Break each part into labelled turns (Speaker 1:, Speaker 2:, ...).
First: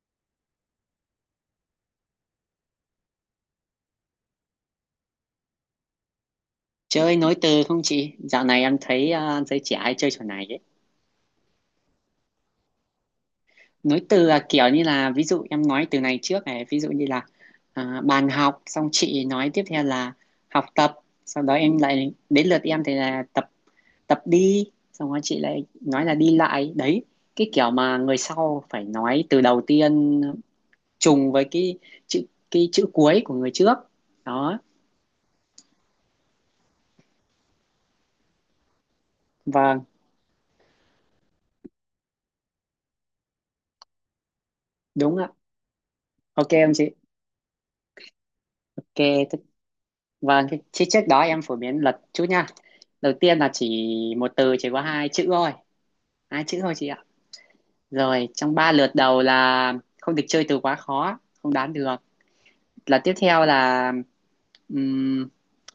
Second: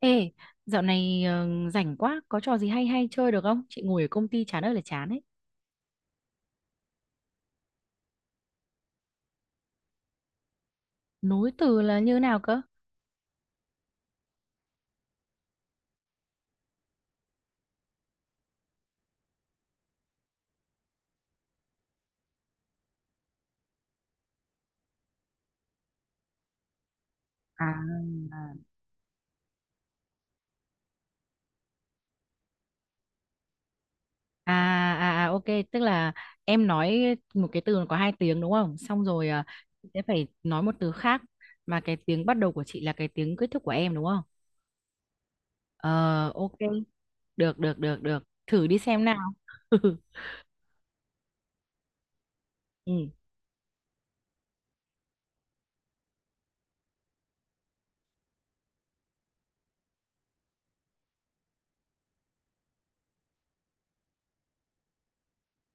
Speaker 1: Ê, dạo này rảnh quá, có trò gì hay hay chơi được không? Chị ngồi ở công ty chán ơi là chán ấy.
Speaker 2: Chơi nối từ không chị? Dạo này em thấy giới trẻ hay chơi trò này ấy.
Speaker 1: Nối từ là như nào cơ?
Speaker 2: Nối từ là kiểu như là ví dụ em nói từ này trước này, ví dụ như là bàn học, xong chị nói tiếp theo là học tập, sau đó em lại đến lượt em thì là tập tập đi, xong rồi chị lại nói là đi lại. Đấy, cái kiểu
Speaker 1: À,
Speaker 2: mà người sau phải nói từ đầu tiên trùng với chữ cái chữ cuối của người trước.
Speaker 1: À,
Speaker 2: Đó,
Speaker 1: à, ok, tức là em nói một cái từ có hai tiếng đúng không? Xong rồi
Speaker 2: vâng,
Speaker 1: chị sẽ phải nói một từ khác mà cái tiếng bắt đầu của chị là cái tiếng kết thúc của em đúng không?
Speaker 2: đúng ạ.
Speaker 1: Ờ, ok,
Speaker 2: Ok em chị.
Speaker 1: được. Thử đi
Speaker 2: Ok,
Speaker 1: xem nào.
Speaker 2: thế- vâng, thế thế trước đó em phổ biến luật chút nha.
Speaker 1: Ừ.
Speaker 2: Đầu tiên là chỉ một từ chỉ có hai chữ thôi chị ạ, rồi trong ba lượt đầu là không được chơi từ quá khó không đoán được, là tiếp theo là ừm,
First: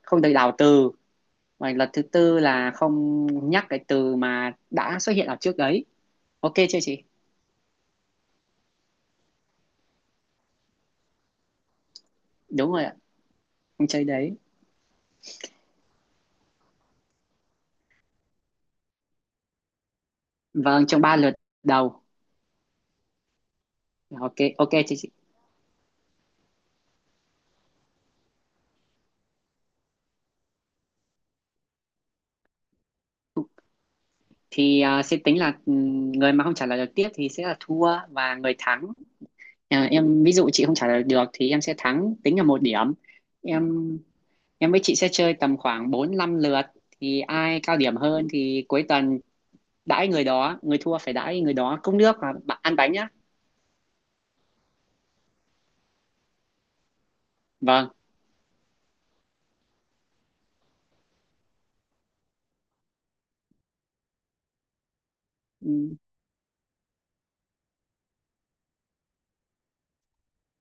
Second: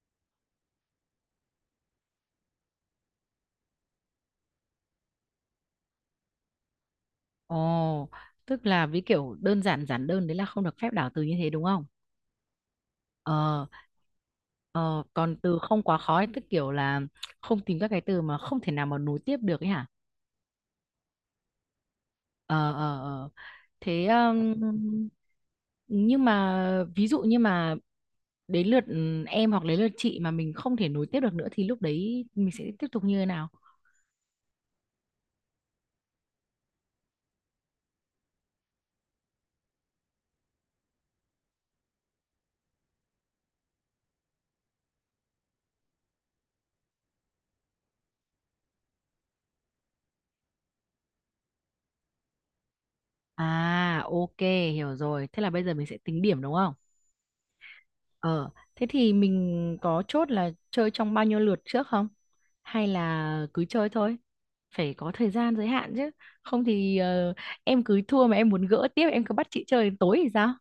Speaker 2: không được đảo từ, và lần thứ tư là không nhắc cái từ mà đã xuất hiện ở trước đấy. Ok chưa chị?
Speaker 1: Ồ, tức là với kiểu đơn giản giản đơn đấy là không được phép đảo từ như thế đúng không?
Speaker 2: Đúng rồi ạ,
Speaker 1: Ờ,
Speaker 2: không chơi đấy.
Speaker 1: ờ, còn từ không quá khó ấy, tức kiểu là không tìm các cái từ mà không thể nào mà nối tiếp được ấy hả?
Speaker 2: Vâng, trong ba lượt đầu.
Speaker 1: Ờ. Thế
Speaker 2: Ok ok chị, chị.
Speaker 1: nhưng mà ví dụ như mà đến lượt em hoặc đến lượt chị mà mình không thể nối tiếp được nữa thì lúc đấy mình sẽ tiếp tục như thế nào?
Speaker 2: Thì sẽ tính là người mà không trả lời được tiếp thì sẽ là thua và người thắng, em ví dụ chị không trả lời được thì em sẽ thắng tính là một điểm. Em em với chị sẽ chơi tầm khoảng 4 5 lượt, thì ai cao điểm hơn thì cuối tuần đãi người đó, người thua phải đãi người đó cốc nước và bạn ăn bánh nhá.
Speaker 1: À, ok, hiểu rồi. Thế là bây giờ mình sẽ tính điểm đúng không?
Speaker 2: Vâng.
Speaker 1: Ờ, thế thì mình có chốt là chơi trong bao nhiêu lượt trước không? Hay là cứ chơi thôi? Phải có thời gian giới hạn
Speaker 2: Ừ,
Speaker 1: chứ. Không thì em cứ thua mà em muốn gỡ tiếp, em cứ bắt chị chơi đến tối thì sao?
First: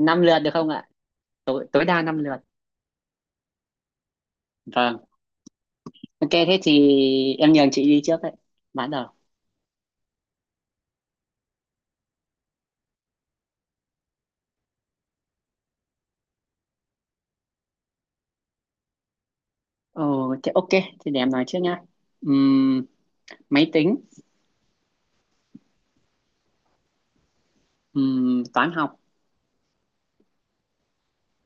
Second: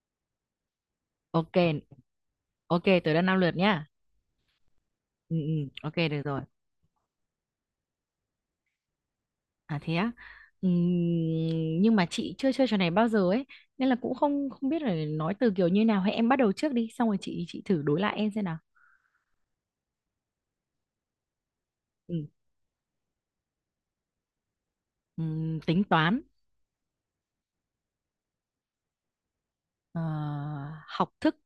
Speaker 2: 5 lượt được không ạ?
Speaker 1: Ok,
Speaker 2: Tối tối đa 5 lượt.
Speaker 1: ok, tới là 5 lượt nhá.
Speaker 2: Vâng,
Speaker 1: Ừ, ừ, ok, được
Speaker 2: ok
Speaker 1: rồi.
Speaker 2: thế thì em nhường chị đi trước đấy, bắt đầu.
Speaker 1: À thế á. Nhưng mà chị chưa chơi trò này bao giờ ấy, nên là cũng không không biết là nói từ kiểu như nào. Hay em bắt đầu trước đi, xong rồi chị thử đối lại em xem nào.
Speaker 2: Ồ thế ok, thì để em nói trước nhá.
Speaker 1: Ừ,
Speaker 2: Ừm, Máy tính.
Speaker 1: tính toán,
Speaker 2: Toán học.
Speaker 1: ờ, học thức.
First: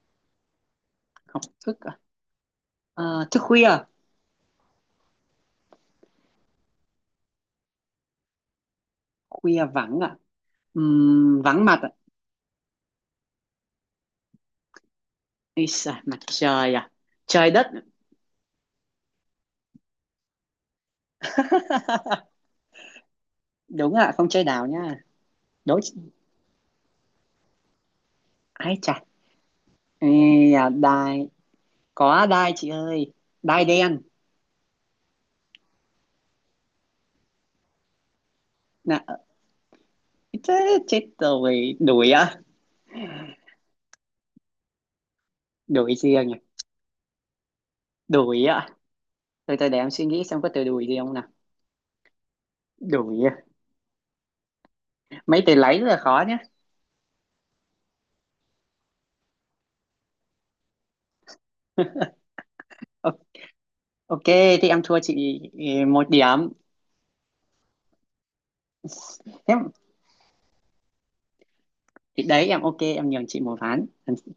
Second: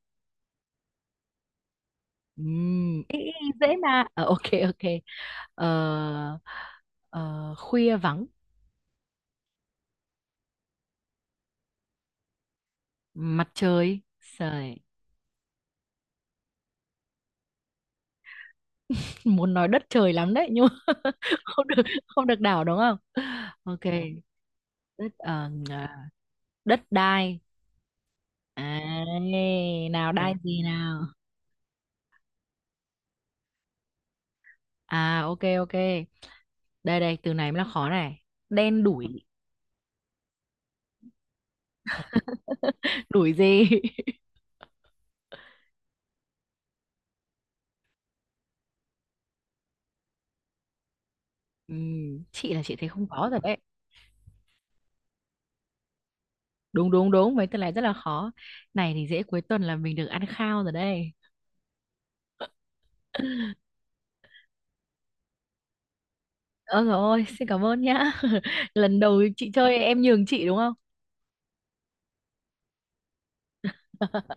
Speaker 2: Học thức à?
Speaker 1: Ý,
Speaker 2: Thức
Speaker 1: dễ
Speaker 2: khuya.
Speaker 1: mà. Ờ, ok, ok. Ờ, ờ, khuya vắng
Speaker 2: Khuya vắng ạ. Vắng mặt.
Speaker 1: mặt trời. Trời
Speaker 2: Ý xài, mặt trời à. Trời đất.
Speaker 1: muốn nói đất trời lắm đấy nhưng mà không được, không được đảo đúng không? Ok.
Speaker 2: đúng ạ, không chơi đảo nha.
Speaker 1: Đất,
Speaker 2: Đối.
Speaker 1: đất đai.
Speaker 2: Ai
Speaker 1: À,
Speaker 2: chà. Ê,
Speaker 1: nào đai gì nào?
Speaker 2: đai. Có đai chị ơi, đai đen.
Speaker 1: À, ok, ok, đây đây từ này mới là khó này. Đen
Speaker 2: Nè.
Speaker 1: đủi.
Speaker 2: Chết chết rồi, đuổi á.
Speaker 1: Đủi gì?
Speaker 2: Đuổi riêng à? Đuổi á. Từ từ để em suy nghĩ xem có từ đuổi gì không nào.
Speaker 1: Chị là chị thấy không
Speaker 2: Đuổi
Speaker 1: có
Speaker 2: à?
Speaker 1: rồi đấy.
Speaker 2: Mấy từ lấy rất là khó nhá.
Speaker 1: Đúng đúng đúng mấy tuần này rất là khó. Này thì dễ, cuối tuần là mình được ăn khao rồi đây.
Speaker 2: Ờ, ok, thì em thua chị ừ, một điểm.
Speaker 1: Ôi dồi ôi, xin cảm ơn nhá. Lần đầu chị
Speaker 2: Thế
Speaker 1: chơi em nhường chị đúng không?
Speaker 2: thì đấy, em ok em nhường chị một ván,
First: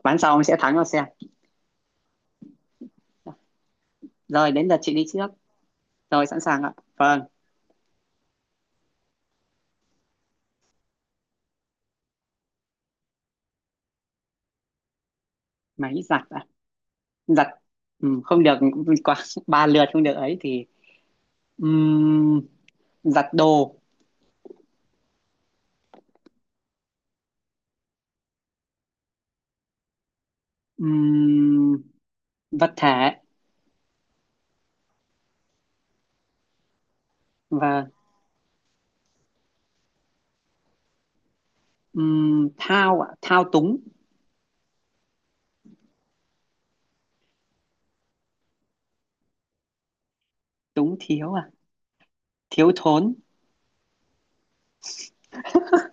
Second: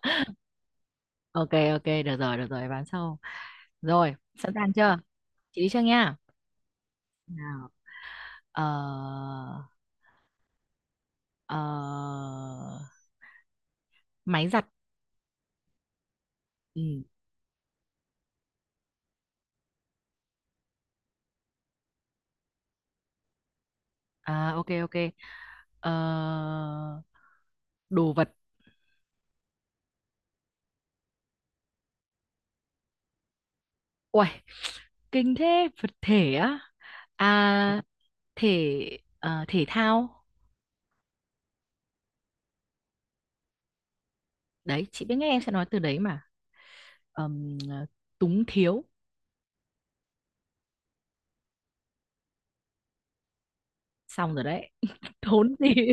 Speaker 2: ván sau em sẽ thắng nó xem.
Speaker 1: Ok ok, được rồi, bán sau. Rồi,
Speaker 2: Rồi
Speaker 1: sẵn
Speaker 2: đến
Speaker 1: sàng
Speaker 2: lượt chị
Speaker 1: chưa?
Speaker 2: đi trước.
Speaker 1: Chị đi trước nha.
Speaker 2: Rồi sẵn sàng ạ, vâng.
Speaker 1: Nào, ờ ờ máy giặt.
Speaker 2: Máy giặt ạ.
Speaker 1: Ừ.
Speaker 2: Giặt ừ, không được quá ba lượt không được ấy thì ừm, giặt đồ.
Speaker 1: À, ok, ok. Ờ, đồ vật.
Speaker 2: ừm, Vật thể.
Speaker 1: Uầy, kinh thế, vật thể á? À
Speaker 2: Và
Speaker 1: thể, thể thao.
Speaker 2: thao ạ, thao túng.
Speaker 1: Đấy chị biết ngay em sẽ nói từ đấy mà. Ờm, ờ, túng thiếu.
Speaker 2: Túng thiếu à? Thiếu thốn.
Speaker 1: Xong rồi đấy. Thốn gì?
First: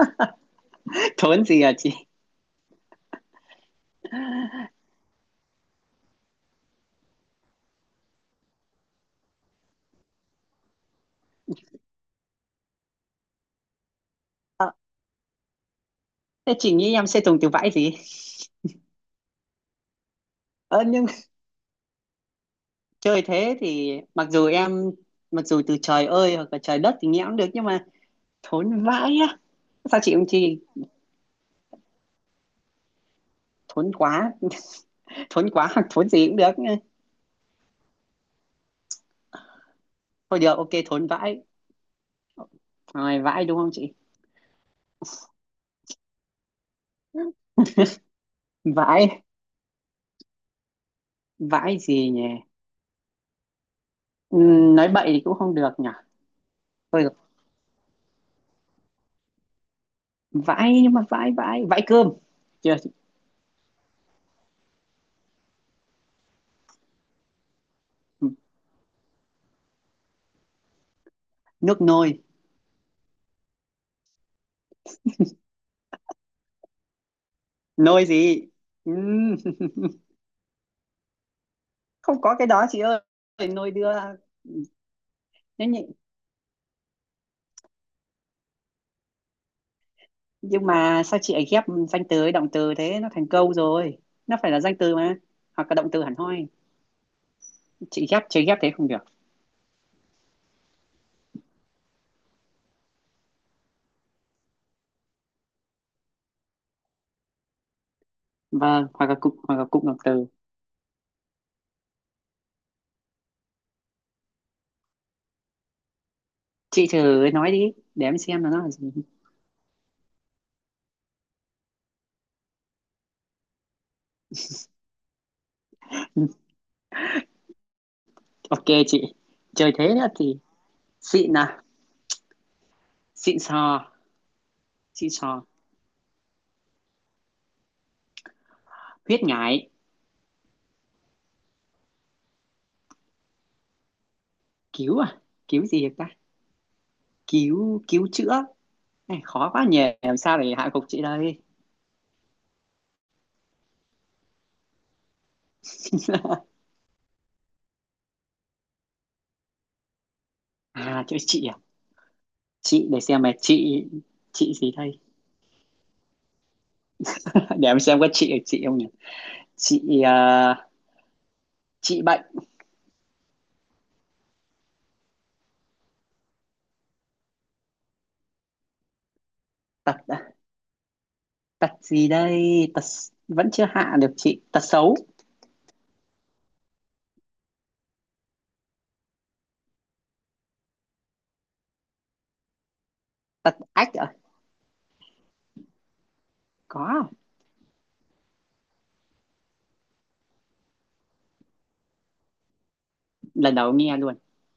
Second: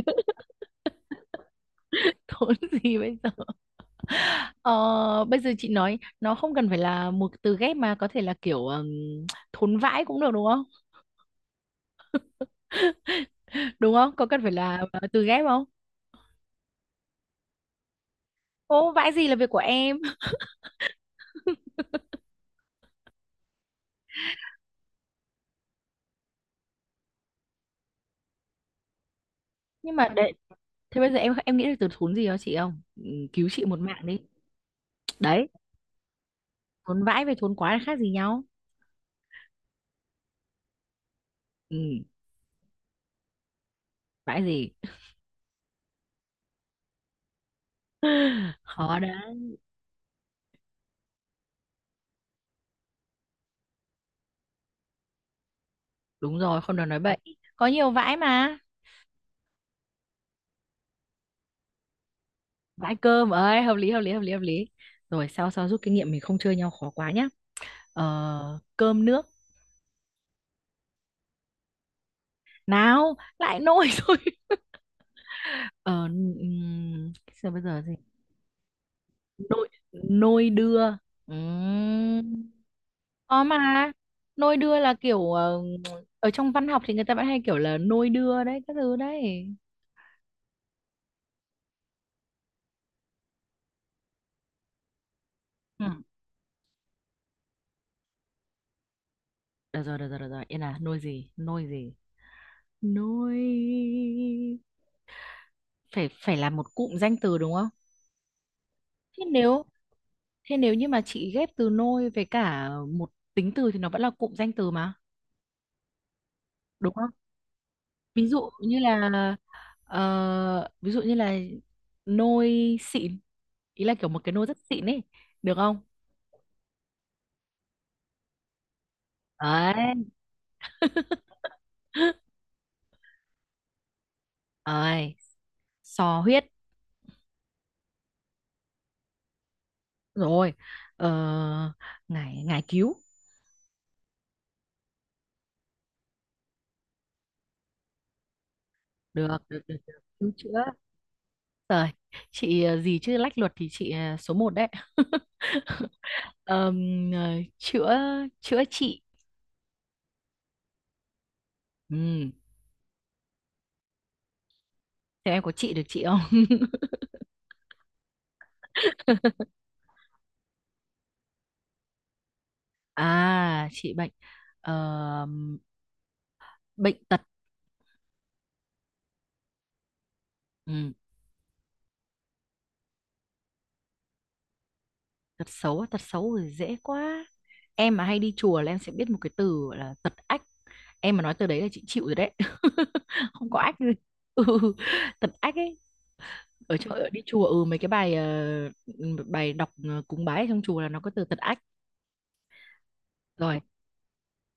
Speaker 2: thốn gì à chị?
Speaker 1: Thốn gì bây giờ? Ờ, Bây giờ chị nói nó không cần phải là một từ ghép mà có thể là kiểu thốn vãi cũng được đúng không? Đúng không, có cần phải
Speaker 2: Ờ,
Speaker 1: là từ ghép không?
Speaker 2: Thế chị nghĩ em sẽ dùng từ vãi gì?
Speaker 1: Ô, vãi gì là việc của em.
Speaker 2: Ờ, nhưng chơi thế thì mặc dù từ trời ơi hoặc là trời đất thì nghe cũng được, nhưng mà thốn vãi á.
Speaker 1: Nhưng
Speaker 2: Sao
Speaker 1: mà
Speaker 2: chị không
Speaker 1: đấy,
Speaker 2: chi?
Speaker 1: thế bây giờ em nghĩ được từ thốn gì đó chị không cứu chị một
Speaker 2: Thốn
Speaker 1: mạng đi.
Speaker 2: quá.
Speaker 1: Đấy,
Speaker 2: Thốn quá hoặc thốn gì cũng được.
Speaker 1: thốn vãi với thốn quá là khác gì nhau?
Speaker 2: Thôi được, ok, thốn vãi.
Speaker 1: Ừ,
Speaker 2: Rồi vãi, đúng không chị?
Speaker 1: vãi gì? Khó
Speaker 2: Vãi,
Speaker 1: đấy.
Speaker 2: vãi gì nhỉ? Ừ, nói bậy thì cũng không được nhỉ.
Speaker 1: Đúng rồi, không được nói
Speaker 2: Thôi được.
Speaker 1: bậy. Có nhiều vãi mà.
Speaker 2: Vãi, nhưng mà vãi, vãi vãi cơm, chưa chị?
Speaker 1: Vãi cơm ấy, hợp lý. Rồi, sao sao rút kinh nghiệm mình không chơi nhau khó quá nhá. ờ, Cơm nước.
Speaker 2: Nước nôi.
Speaker 1: Nào lại nôi. Rồi, ờ, sao bây giờ gì?
Speaker 2: Nôi gì? Ừ,
Speaker 1: Nôi, nôi đưa.
Speaker 2: không có cái
Speaker 1: Ừm,
Speaker 2: đó chị
Speaker 1: có
Speaker 2: ơi. Nôi
Speaker 1: mà,
Speaker 2: đưa.
Speaker 1: nôi đưa là kiểu
Speaker 2: nhưng, nhị-
Speaker 1: ở trong văn học thì người ta vẫn hay kiểu là nôi đưa đấy, các thứ đấy.
Speaker 2: nhưng mà sao chị ấy ghép danh từ với động từ thế, nó thành câu rồi, nó phải là danh từ mà, hoặc là
Speaker 1: Ừ.
Speaker 2: động từ hẳn hoi. Chị ghép thế không được.
Speaker 1: Được rồi, yên, là nôi gì, nôi gì? Nôi phải phải là một cụm danh từ đúng không?
Speaker 2: Vâng, hoặc là
Speaker 1: thế
Speaker 2: cụm,
Speaker 1: nếu
Speaker 2: động từ.
Speaker 1: Thế nếu như mà chị ghép từ nôi với cả một tính từ thì nó vẫn là cụm danh từ mà,
Speaker 2: Chị
Speaker 1: đúng không?
Speaker 2: thử nói đi để em
Speaker 1: Ví
Speaker 2: xem
Speaker 1: dụ
Speaker 2: là nó là
Speaker 1: như
Speaker 2: gì.
Speaker 1: là ví dụ như là nôi xịn, ý là kiểu một cái nôi rất xịn ấy, được không?
Speaker 2: ok chị. Trời,
Speaker 1: Đấy.
Speaker 2: thế nữa thì xịn à. Xịn sò. Xịn
Speaker 1: Rồi,
Speaker 2: sò.
Speaker 1: sò huyết.
Speaker 2: Khuyết ngại.
Speaker 1: Rồi. Ờ, ngải, ngải cứu.
Speaker 2: Cứu à? Cứu gì ta? Cứu cứu chữa. Này khó quá nhỉ,
Speaker 1: Được.
Speaker 2: làm
Speaker 1: Cứu
Speaker 2: sao để
Speaker 1: chữa.
Speaker 2: hạ gục chị đây.
Speaker 1: Rồi, chị gì chứ lách luật thì chị số một đấy. Ờm, ờ, Chữa, chữa trị.
Speaker 2: à chữ chị à?
Speaker 1: Ừ.
Speaker 2: Chị để xem mà chị gì đây?
Speaker 1: Thế em có chị được chị không?
Speaker 2: để em xem có chị ở chị không nhỉ. Chị à, chị bệnh.
Speaker 1: À, chị bệnh. ờ, Bệnh tật.
Speaker 2: Tật à?
Speaker 1: Ừ,
Speaker 2: Tật gì đây, tật. Vẫn chưa hạ được chị, tật xấu.
Speaker 1: tật xấu, á, tật xấu thì dễ quá. Em mà hay đi chùa là em sẽ biết một cái từ gọi là tật ách. Em mà nói từ đấy là chị chịu rồi đấy. Không
Speaker 2: Tật
Speaker 1: có ách gì.
Speaker 2: ách à?
Speaker 1: Ừ, tật ách ấy. Ở
Speaker 2: Có
Speaker 1: chỗ
Speaker 2: à?
Speaker 1: ở đi chùa ừ mấy cái bài bài đọc, cúng bái ở trong chùa là nó có từ tật ách.
Speaker 2: Lần
Speaker 1: Rồi.
Speaker 2: đầu nghe luôn.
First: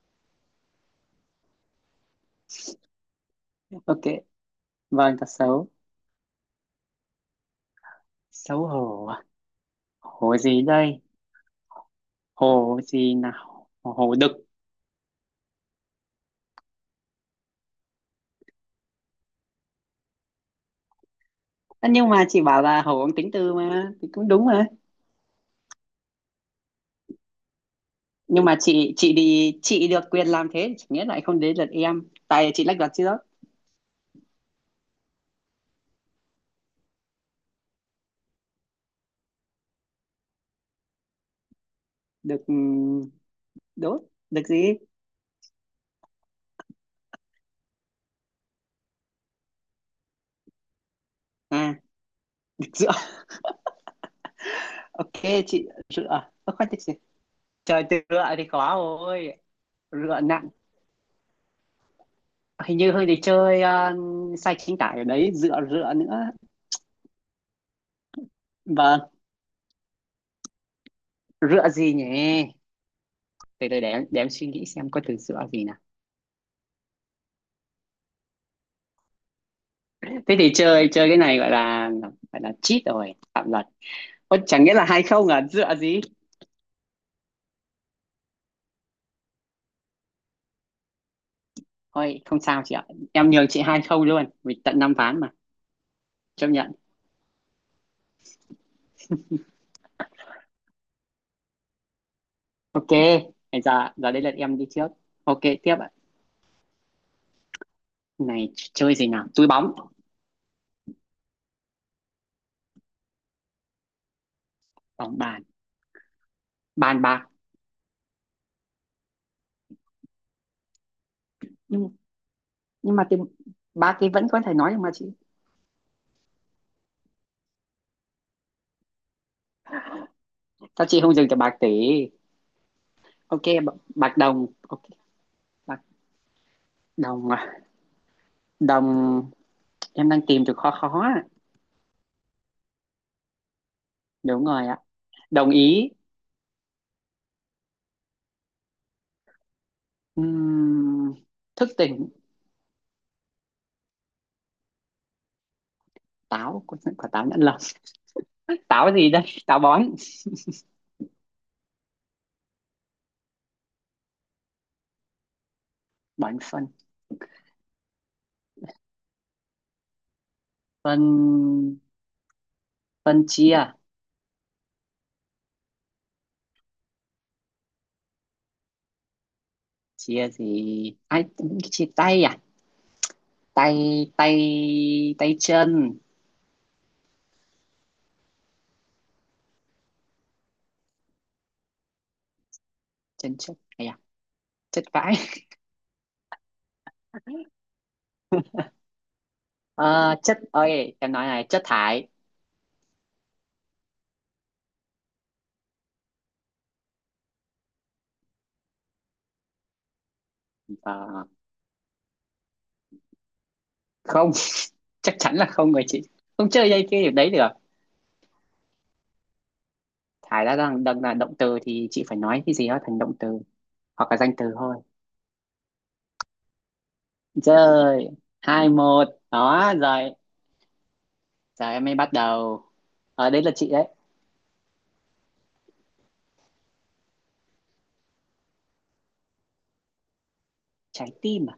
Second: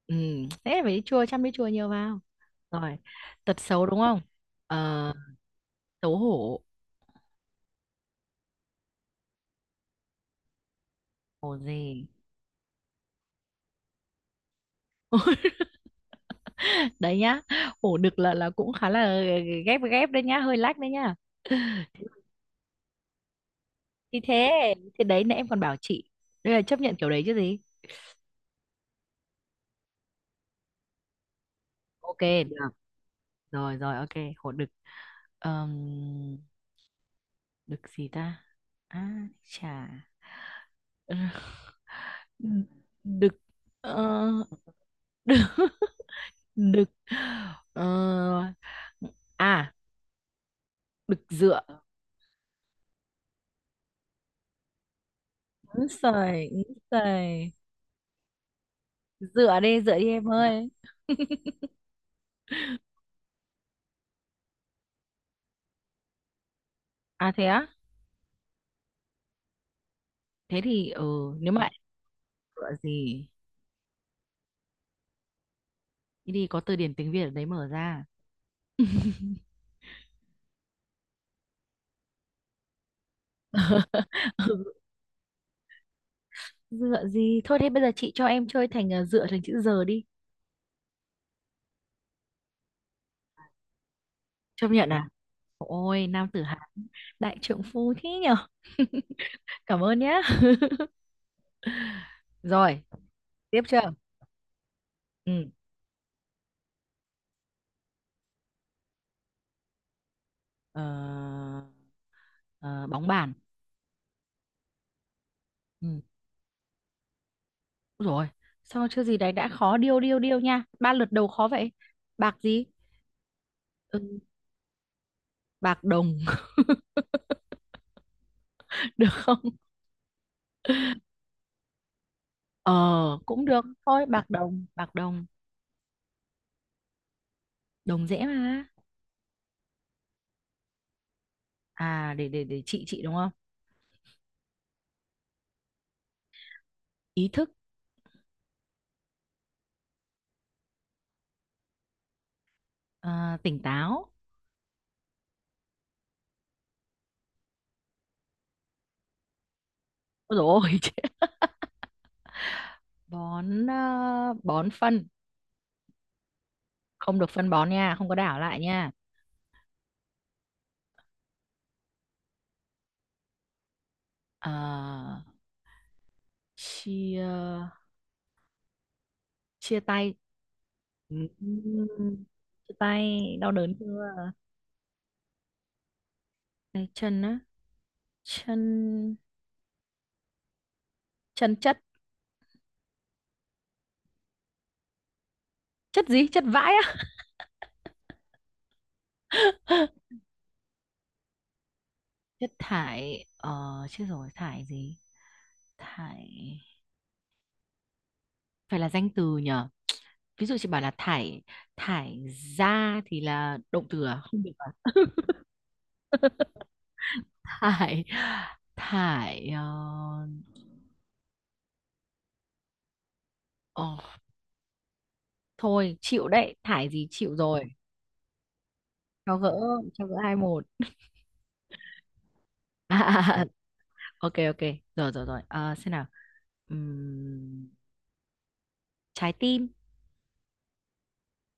Speaker 1: Ừ, thế phải đi chùa, chăm đi chùa nhiều vào. Rồi, tật xấu đúng
Speaker 2: Ok,
Speaker 1: không? Ờ,
Speaker 2: vâng, tật xấu.
Speaker 1: xấu hổ,
Speaker 2: Xấu hổ à? Hổ gì đây?
Speaker 1: hổ gì?
Speaker 2: Hổ gì nào? Hổ đực.
Speaker 1: Đấy nhá, ổ đực là cũng khá là ghép, ghép đấy nhá, hơi lách đấy nhá.
Speaker 2: Ơ, nhưng mà chị bảo là Hậu Uống tính từ mà thì
Speaker 1: thì
Speaker 2: cũng đúng
Speaker 1: thế
Speaker 2: mà.
Speaker 1: thì đấy nãy em còn bảo chị đây là chấp nhận kiểu đấy chứ gì.
Speaker 2: Nhưng mà chị đi, chị được quyền làm thế chẳng nghĩa lại không đến lượt em.
Speaker 1: Ok,
Speaker 2: Tại chị
Speaker 1: được
Speaker 2: lách luật chứ đó.
Speaker 1: rồi rồi ok. Ổ đực. Ờm, Đực gì ta? À, chà.
Speaker 2: Được,
Speaker 1: Đ- Đực,
Speaker 2: đốt.
Speaker 1: ờ,
Speaker 2: Được gì?
Speaker 1: đực đực ờ, à đực dựa.
Speaker 2: À, được rửa. ok chị.
Speaker 1: Úi
Speaker 2: Rửa.
Speaker 1: giời,
Speaker 2: Ơ,
Speaker 1: úi
Speaker 2: khoan chị,
Speaker 1: giời.
Speaker 2: trời, từ rửa thì khó rồi.
Speaker 1: Dựa đi, dựa đi
Speaker 2: Rửa
Speaker 1: em
Speaker 2: nặng.
Speaker 1: ơi.
Speaker 2: Hình như hơi đi chơi, sai chính tả ở đấy, rửa, rửa nữa.
Speaker 1: À thế á.
Speaker 2: Vâng.
Speaker 1: Thế thì ừ, nếu mà
Speaker 2: Rửa
Speaker 1: em
Speaker 2: gì nhỉ?
Speaker 1: dựa gì?
Speaker 2: Từ từ để suy nghĩ xem có từ rửa gì nào.
Speaker 1: Đi đi, có từ điển tiếng Việt ở đấy mở ra.
Speaker 2: Thế thì chơi chơi cái này gọi là cheat rồi, phạm luật. Ôi, chẳng
Speaker 1: Ừ,
Speaker 2: nghĩa là 2-0 à. Dựa gì.
Speaker 1: dựa gì, thôi thế bây giờ chị cho em chơi thành dựa thành chữ giờ đi.
Speaker 2: Thôi không sao chị ạ, em nhường chị 2-0 luôn vì
Speaker 1: Chấp
Speaker 2: tận
Speaker 1: nhận
Speaker 2: năm
Speaker 1: à?
Speaker 2: ván mà.
Speaker 1: Ôi, nam tử
Speaker 2: Chấp
Speaker 1: Hán,
Speaker 2: nhận.
Speaker 1: đại trượng phu thế nhở. Cảm ơn nhá. Rồi,
Speaker 2: Ok, bây
Speaker 1: tiếp
Speaker 2: giờ,
Speaker 1: chưa?
Speaker 2: giờ đây là em đi trước, ok
Speaker 1: Ừ.
Speaker 2: tiếp ạ. Này chơi gì nào, túi bóng.
Speaker 1: Ờ, ờ, Bóng bàn.
Speaker 2: Bóng bàn.
Speaker 1: Ừ.
Speaker 2: Bàn bạc.
Speaker 1: Úi dồi, sao chưa gì đấy đã khó, điêu điêu điêu nha, ba lượt đầu khó vậy.
Speaker 2: nhưng
Speaker 1: Bạc gì?
Speaker 2: nhưng mà cái ba
Speaker 1: Ừ.
Speaker 2: cái vẫn có thể nói được mà chị.
Speaker 1: Bạc đồng. Được không?
Speaker 2: Sao chị không dừng từ bạc tỷ?
Speaker 1: Ờ,
Speaker 2: Ok,
Speaker 1: cũng được thôi,
Speaker 2: bạc đồng, ok.
Speaker 1: bạc đồng.
Speaker 2: Bạc đồng à?
Speaker 1: Đồng dễ mà.
Speaker 2: Đồng. Em đang tìm từ khó, khó ạ.
Speaker 1: À, để chị đúng không?
Speaker 2: Đúng rồi ạ, đồng ý.
Speaker 1: Ý thức.
Speaker 2: Ừm, Thức tỉnh.
Speaker 1: À, tỉnh táo.
Speaker 2: Táo quả. Táo nhãn lồng. Táo gì đây, táo bón.
Speaker 1: Ôi dồi ôi. Chết. Bón à, bón phân.
Speaker 2: Bón phân.
Speaker 1: Không được phân bón nha, không có đảo lại nha.
Speaker 2: Phân, phân chia.
Speaker 1: Ờ, chia, chia tay.
Speaker 2: Chia gì ai?
Speaker 1: Ừm,
Speaker 2: Chia tay à?
Speaker 1: chia tay đau đớn
Speaker 2: Tay,
Speaker 1: chưa.
Speaker 2: tay, tay chân.
Speaker 1: Đây, chân á, chân chân chất.
Speaker 2: Chân chất hay à. Chất vãi.
Speaker 1: Chất gì, chất vãi á?
Speaker 2: Ờ, Chất ơi, em nói này, chất thải.
Speaker 1: Chất thải. Ờ chết rồi, thải gì? Thải phải là danh từ nhở? Ví dụ chị bảo là
Speaker 2: Ờ,
Speaker 1: thải thải ra thì là động từ à,
Speaker 2: Không,
Speaker 1: không được à?
Speaker 2: chắc chắn là không rồi chị, không chơi dây cái điểm đấy được.
Speaker 1: thải thải ờ,
Speaker 2: Thải đã đang đang là động từ thì chị phải nói cái gì đó thành động từ
Speaker 1: ờ,
Speaker 2: hoặc là danh từ thôi.
Speaker 1: Thôi chịu đấy, thải gì chịu rồi.
Speaker 2: Rồi, 2-1.
Speaker 1: Cho gỡ,
Speaker 2: Đó rồi,
Speaker 1: hai một.
Speaker 2: giờ em mới bắt đầu ở đấy là chị đấy.
Speaker 1: ok ok. rồi rồi Rồi. Ờ, xem nào. Ừm, trái tim.
Speaker 2: Trái tim à?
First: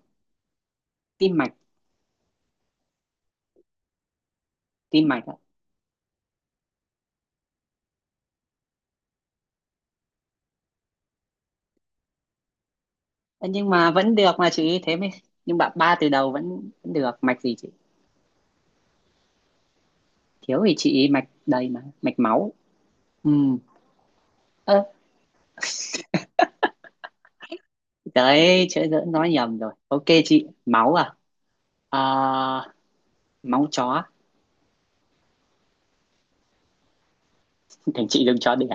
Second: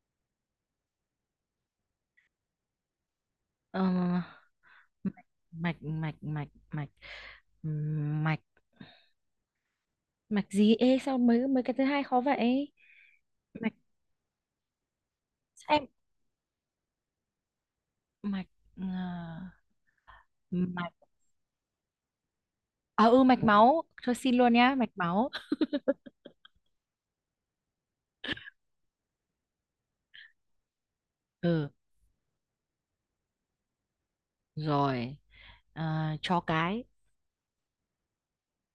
Speaker 2: Tim mạch.
Speaker 1: Ờ,
Speaker 2: Tim mạch ạ.
Speaker 1: mạch. Mạch, mạch gì, ê sao mấy mấy cái thứ hai khó vậy.
Speaker 2: Ơ, nhưng
Speaker 1: Mạch
Speaker 2: mà vẫn được mà chị, thế mới. Nhưng bạn,
Speaker 1: em,
Speaker 2: ba từ đầu vẫn được, mạch gì chị?
Speaker 1: mạch ờ,
Speaker 2: Thiếu thì
Speaker 1: mạch.
Speaker 2: chị mạch đầy mà, mạch máu.
Speaker 1: À, ừ
Speaker 2: Ừ,
Speaker 1: mạch máu, thôi xin luôn nhá,
Speaker 2: ơ
Speaker 1: mạch máu.
Speaker 2: đấy chữ dỡ nói nhầm rồi, ok chị. Máu à?
Speaker 1: Ừ.
Speaker 2: Ờ, Máu chó.
Speaker 1: Rồi. À, chó cái.
Speaker 2: thành chị đừng chó đẻ.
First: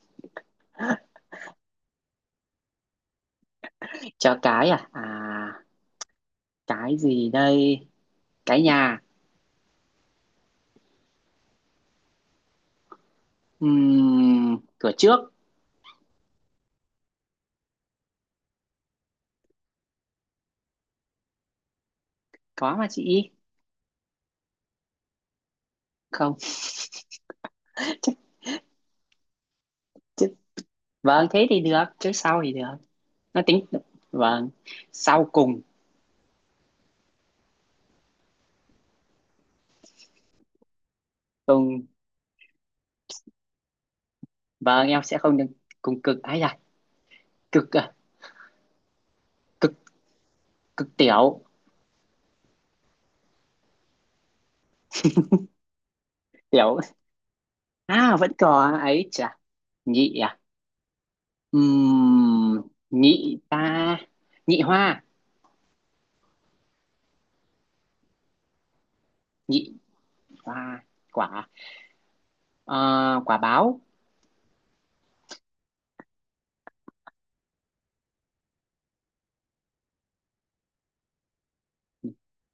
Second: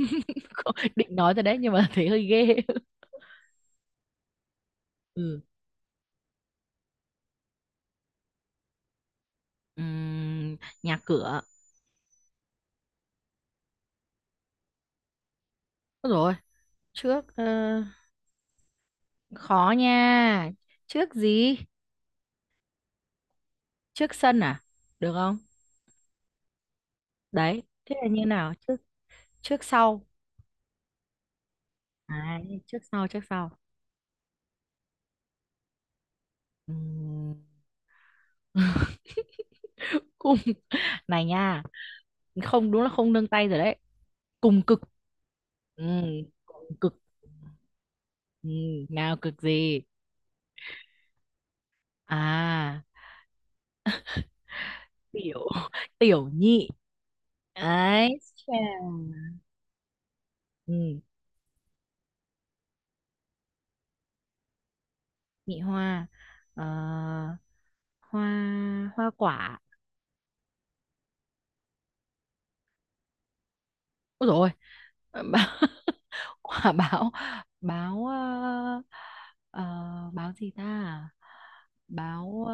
Speaker 1: Định nói rồi đấy nhưng mà thấy hơi ghê.
Speaker 2: Chó cái, à.
Speaker 1: Ừ.
Speaker 2: Cái gì đây, cái nhà.
Speaker 1: Ừm, nhà cửa.
Speaker 2: Cửa trước.
Speaker 1: Ôi rồi, trước khó nha, trước gì,
Speaker 2: Có mà chị.
Speaker 1: trước sân à, được không?
Speaker 2: Không,
Speaker 1: Đấy thế là như nào, trước, trước sau.
Speaker 2: chứ. Vâng thế thì được, chứ
Speaker 1: À,
Speaker 2: sau thì được,
Speaker 1: trước
Speaker 2: nó
Speaker 1: sau.
Speaker 2: tính. Vâng, sau cùng.
Speaker 1: Ừm. Cùng, này nha,
Speaker 2: Cùng.
Speaker 1: không đúng là không nương tay rồi đấy. Cùng cực.
Speaker 2: Vâng em sẽ không được.
Speaker 1: Ừ,
Speaker 2: Cùng cực ấy.
Speaker 1: cùng cực.
Speaker 2: Cực à?
Speaker 1: Ừ, nào cực
Speaker 2: cực
Speaker 1: gì?
Speaker 2: cực tiểu.
Speaker 1: À, tiểu. Tiểu nhị,
Speaker 2: Tiểu à?
Speaker 1: ấy
Speaker 2: Vẫn
Speaker 1: chà.
Speaker 2: có ấy chà. Nhị à?
Speaker 1: Ừ,
Speaker 2: Ừm, Nhị ta. Nhị hoa.
Speaker 1: nhị hoa. Ờ, hoa, hoa quả.
Speaker 2: Nhị hoa quả. Ờ, Quả báo.
Speaker 1: Ôi rồi. Quả báo. Báo ờ, báo gì ta, báo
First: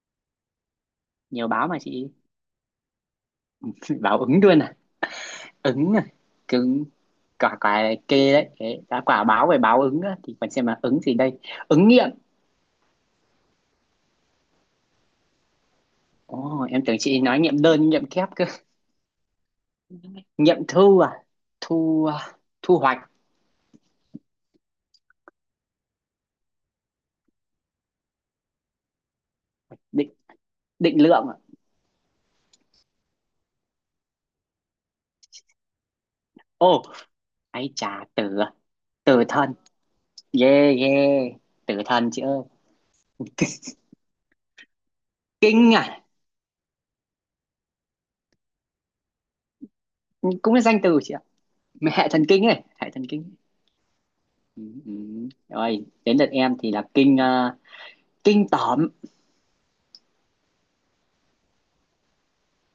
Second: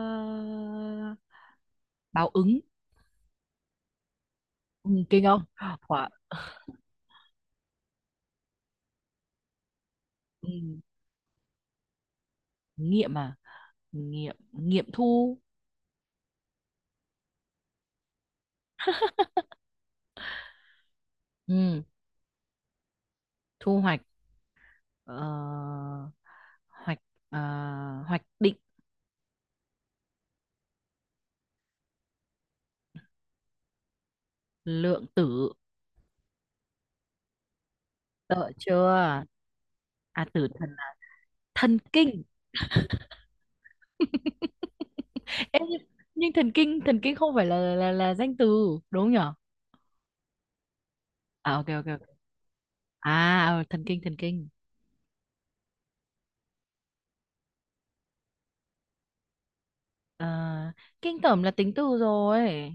Speaker 2: Nhiều báo mà chị.
Speaker 1: báo ứng.
Speaker 2: báo ứng luôn à?
Speaker 1: Ừ, kinh không?
Speaker 2: Ứng à?
Speaker 1: Quả,
Speaker 2: Cứng. Quả, quả kê đấy. Thế, đã quả báo về báo ứng á, thì
Speaker 1: ừ,
Speaker 2: còn xem là ứng gì đây. Ứng nghiệm.
Speaker 1: nghiệm à, nghiệm nghiệm thu.
Speaker 2: Ồ, em tưởng chị nói nghiệm đơn nghiệm kép cơ. Nghiệm thu à?
Speaker 1: Ừ,
Speaker 2: Thu à, thu hoạch.
Speaker 1: thu hoạch. ờ, Hoạch, ờ, hoạch định
Speaker 2: Định, định lượng à?
Speaker 1: lượng tử,
Speaker 2: Ồ, ấy chà, tử
Speaker 1: sợ
Speaker 2: à?
Speaker 1: chưa.
Speaker 2: Tử thần.
Speaker 1: À tử thần
Speaker 2: Ghê ghê.
Speaker 1: là thần
Speaker 2: Tử thần
Speaker 1: kinh.
Speaker 2: chị ơi.
Speaker 1: Ê,
Speaker 2: Kinh à?
Speaker 1: nhưng thần kinh, thần kinh không phải là danh từ đúng nhở?
Speaker 2: Cũng là danh từ chị ạ,
Speaker 1: À, ok ok ok.
Speaker 2: hệ thần kinh ấy, hệ thần kinh.
Speaker 1: À thần kinh, thần kinh.
Speaker 2: Ừ, ừ. Rồi đến lượt em thì là kinh, kinh tởm.
Speaker 1: Ờ, kinh tởm là tính từ rồi.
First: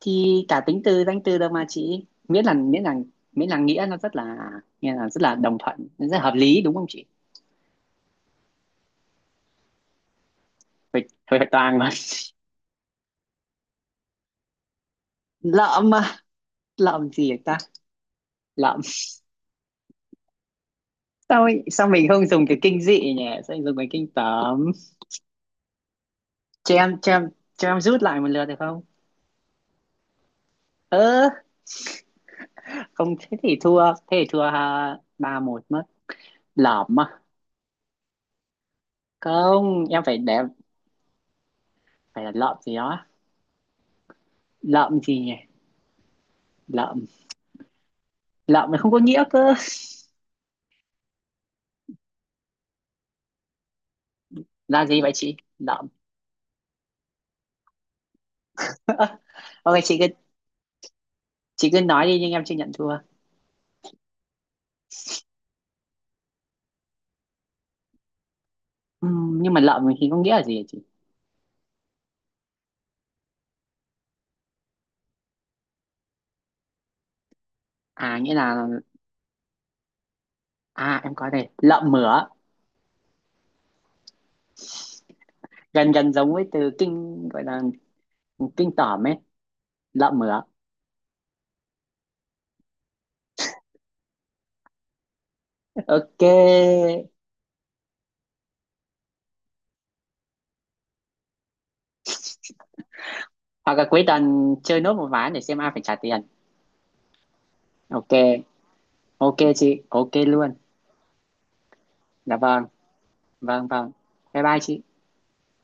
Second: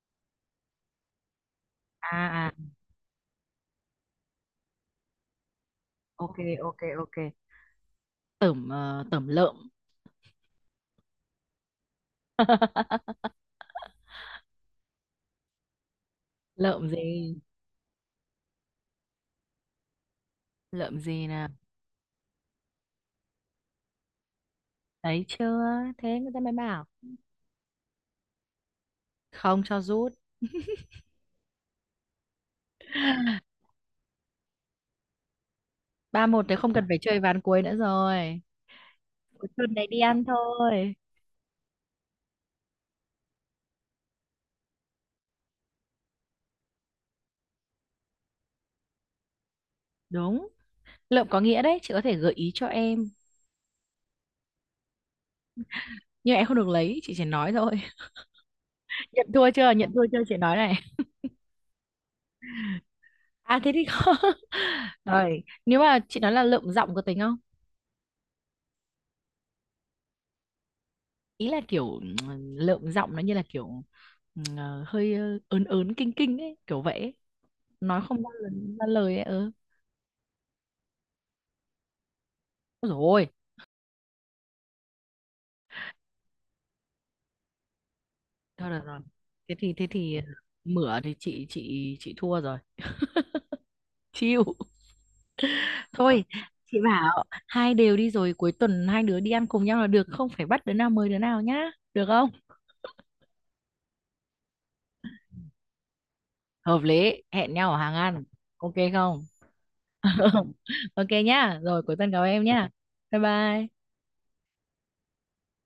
Speaker 2: Thì cả tính từ danh từ đâu mà chị, miễn
Speaker 1: à à
Speaker 2: là, miễn là nghĩa nó rất là, nghe là rất là đồng thuận, nó rất là hợp
Speaker 1: ok
Speaker 2: lý, đúng
Speaker 1: ok
Speaker 2: không chị?
Speaker 1: ok. Tởm, tởm lợm.
Speaker 2: Phải phải toàn mà. lợm mà.
Speaker 1: Lợm
Speaker 2: Lợm gì
Speaker 1: gì,
Speaker 2: vậy ta? Lợm.
Speaker 1: lợm gì nào?
Speaker 2: Sao mình không dùng cái kinh dị nhỉ, sao mình dùng cái kinh tởm?
Speaker 1: Thấy chưa? Thế người ta mới
Speaker 2: cho
Speaker 1: bảo
Speaker 2: em cho em cho em rút lại một lượt được không?
Speaker 1: không cho rút.
Speaker 2: Ơ, không, thế thì thua, thế thì thua, 3-1 mất.
Speaker 1: Ba một thì không cần phải
Speaker 2: Lợm à?
Speaker 1: chơi ván cuối nữa rồi. Cuối tuần
Speaker 2: Không,
Speaker 1: này đi
Speaker 2: em phải
Speaker 1: ăn
Speaker 2: để,
Speaker 1: thôi.
Speaker 2: phải là lợm gì đó. Lợm gì nhỉ? Lợm. Lợm nó không có nghĩa cơ.
Speaker 1: Đúng. Lượm có nghĩa đấy, chị có thể gợi ý cho em.
Speaker 2: Là gì vậy chị? Lợm.
Speaker 1: Nhưng em không được lấy, chị chỉ nói thôi. Nhận thua chưa?
Speaker 2: ok
Speaker 1: Nhận thua chưa? Chị nói này.
Speaker 2: chị cứ nói đi, nhưng em chưa nhận thua.
Speaker 1: À thế thì không. Rồi, nếu mà chị nói là lượm giọng có tính không?
Speaker 2: Nhưng mà lợm thì có nghĩa là gì hả chị?
Speaker 1: Ý là kiểu lượm giọng nó như là kiểu hơi ớn ớn kinh kinh ấy, kiểu vậy ấy. Nói
Speaker 2: À
Speaker 1: không ra
Speaker 2: nghĩa
Speaker 1: lời,
Speaker 2: là.
Speaker 1: ra lời ấy. Ừ.
Speaker 2: À em có đây, lợm mửa,
Speaker 1: Ôi
Speaker 2: gần gần giống với từ kinh, gọi là
Speaker 1: thôi
Speaker 2: kinh
Speaker 1: được rồi,
Speaker 2: tởm ấy.
Speaker 1: thế thì
Speaker 2: Lợm mửa.
Speaker 1: mửa thì chị thua rồi, chịu. Thôi
Speaker 2: Ok.
Speaker 1: chị bảo hai đều đi, rồi cuối tuần hai đứa đi ăn cùng nhau là được, không phải bắt đứa nào mời đứa nào nhá, được không?
Speaker 2: Hoặc là cuối tuần chơi nốt một ván để xem ai phải trả tiền.
Speaker 1: Hợp lý, hẹn nhau ở hàng ăn.
Speaker 2: Ok,
Speaker 1: Ok không?
Speaker 2: ok chị, ok luôn.
Speaker 1: Ok nhá, rồi cuối tuần gặp
Speaker 2: Dạ
Speaker 1: em
Speaker 2: vâng.
Speaker 1: nhá. Bye
Speaker 2: Vâng,
Speaker 1: bye.
Speaker 2: vâng. Bye bye chị.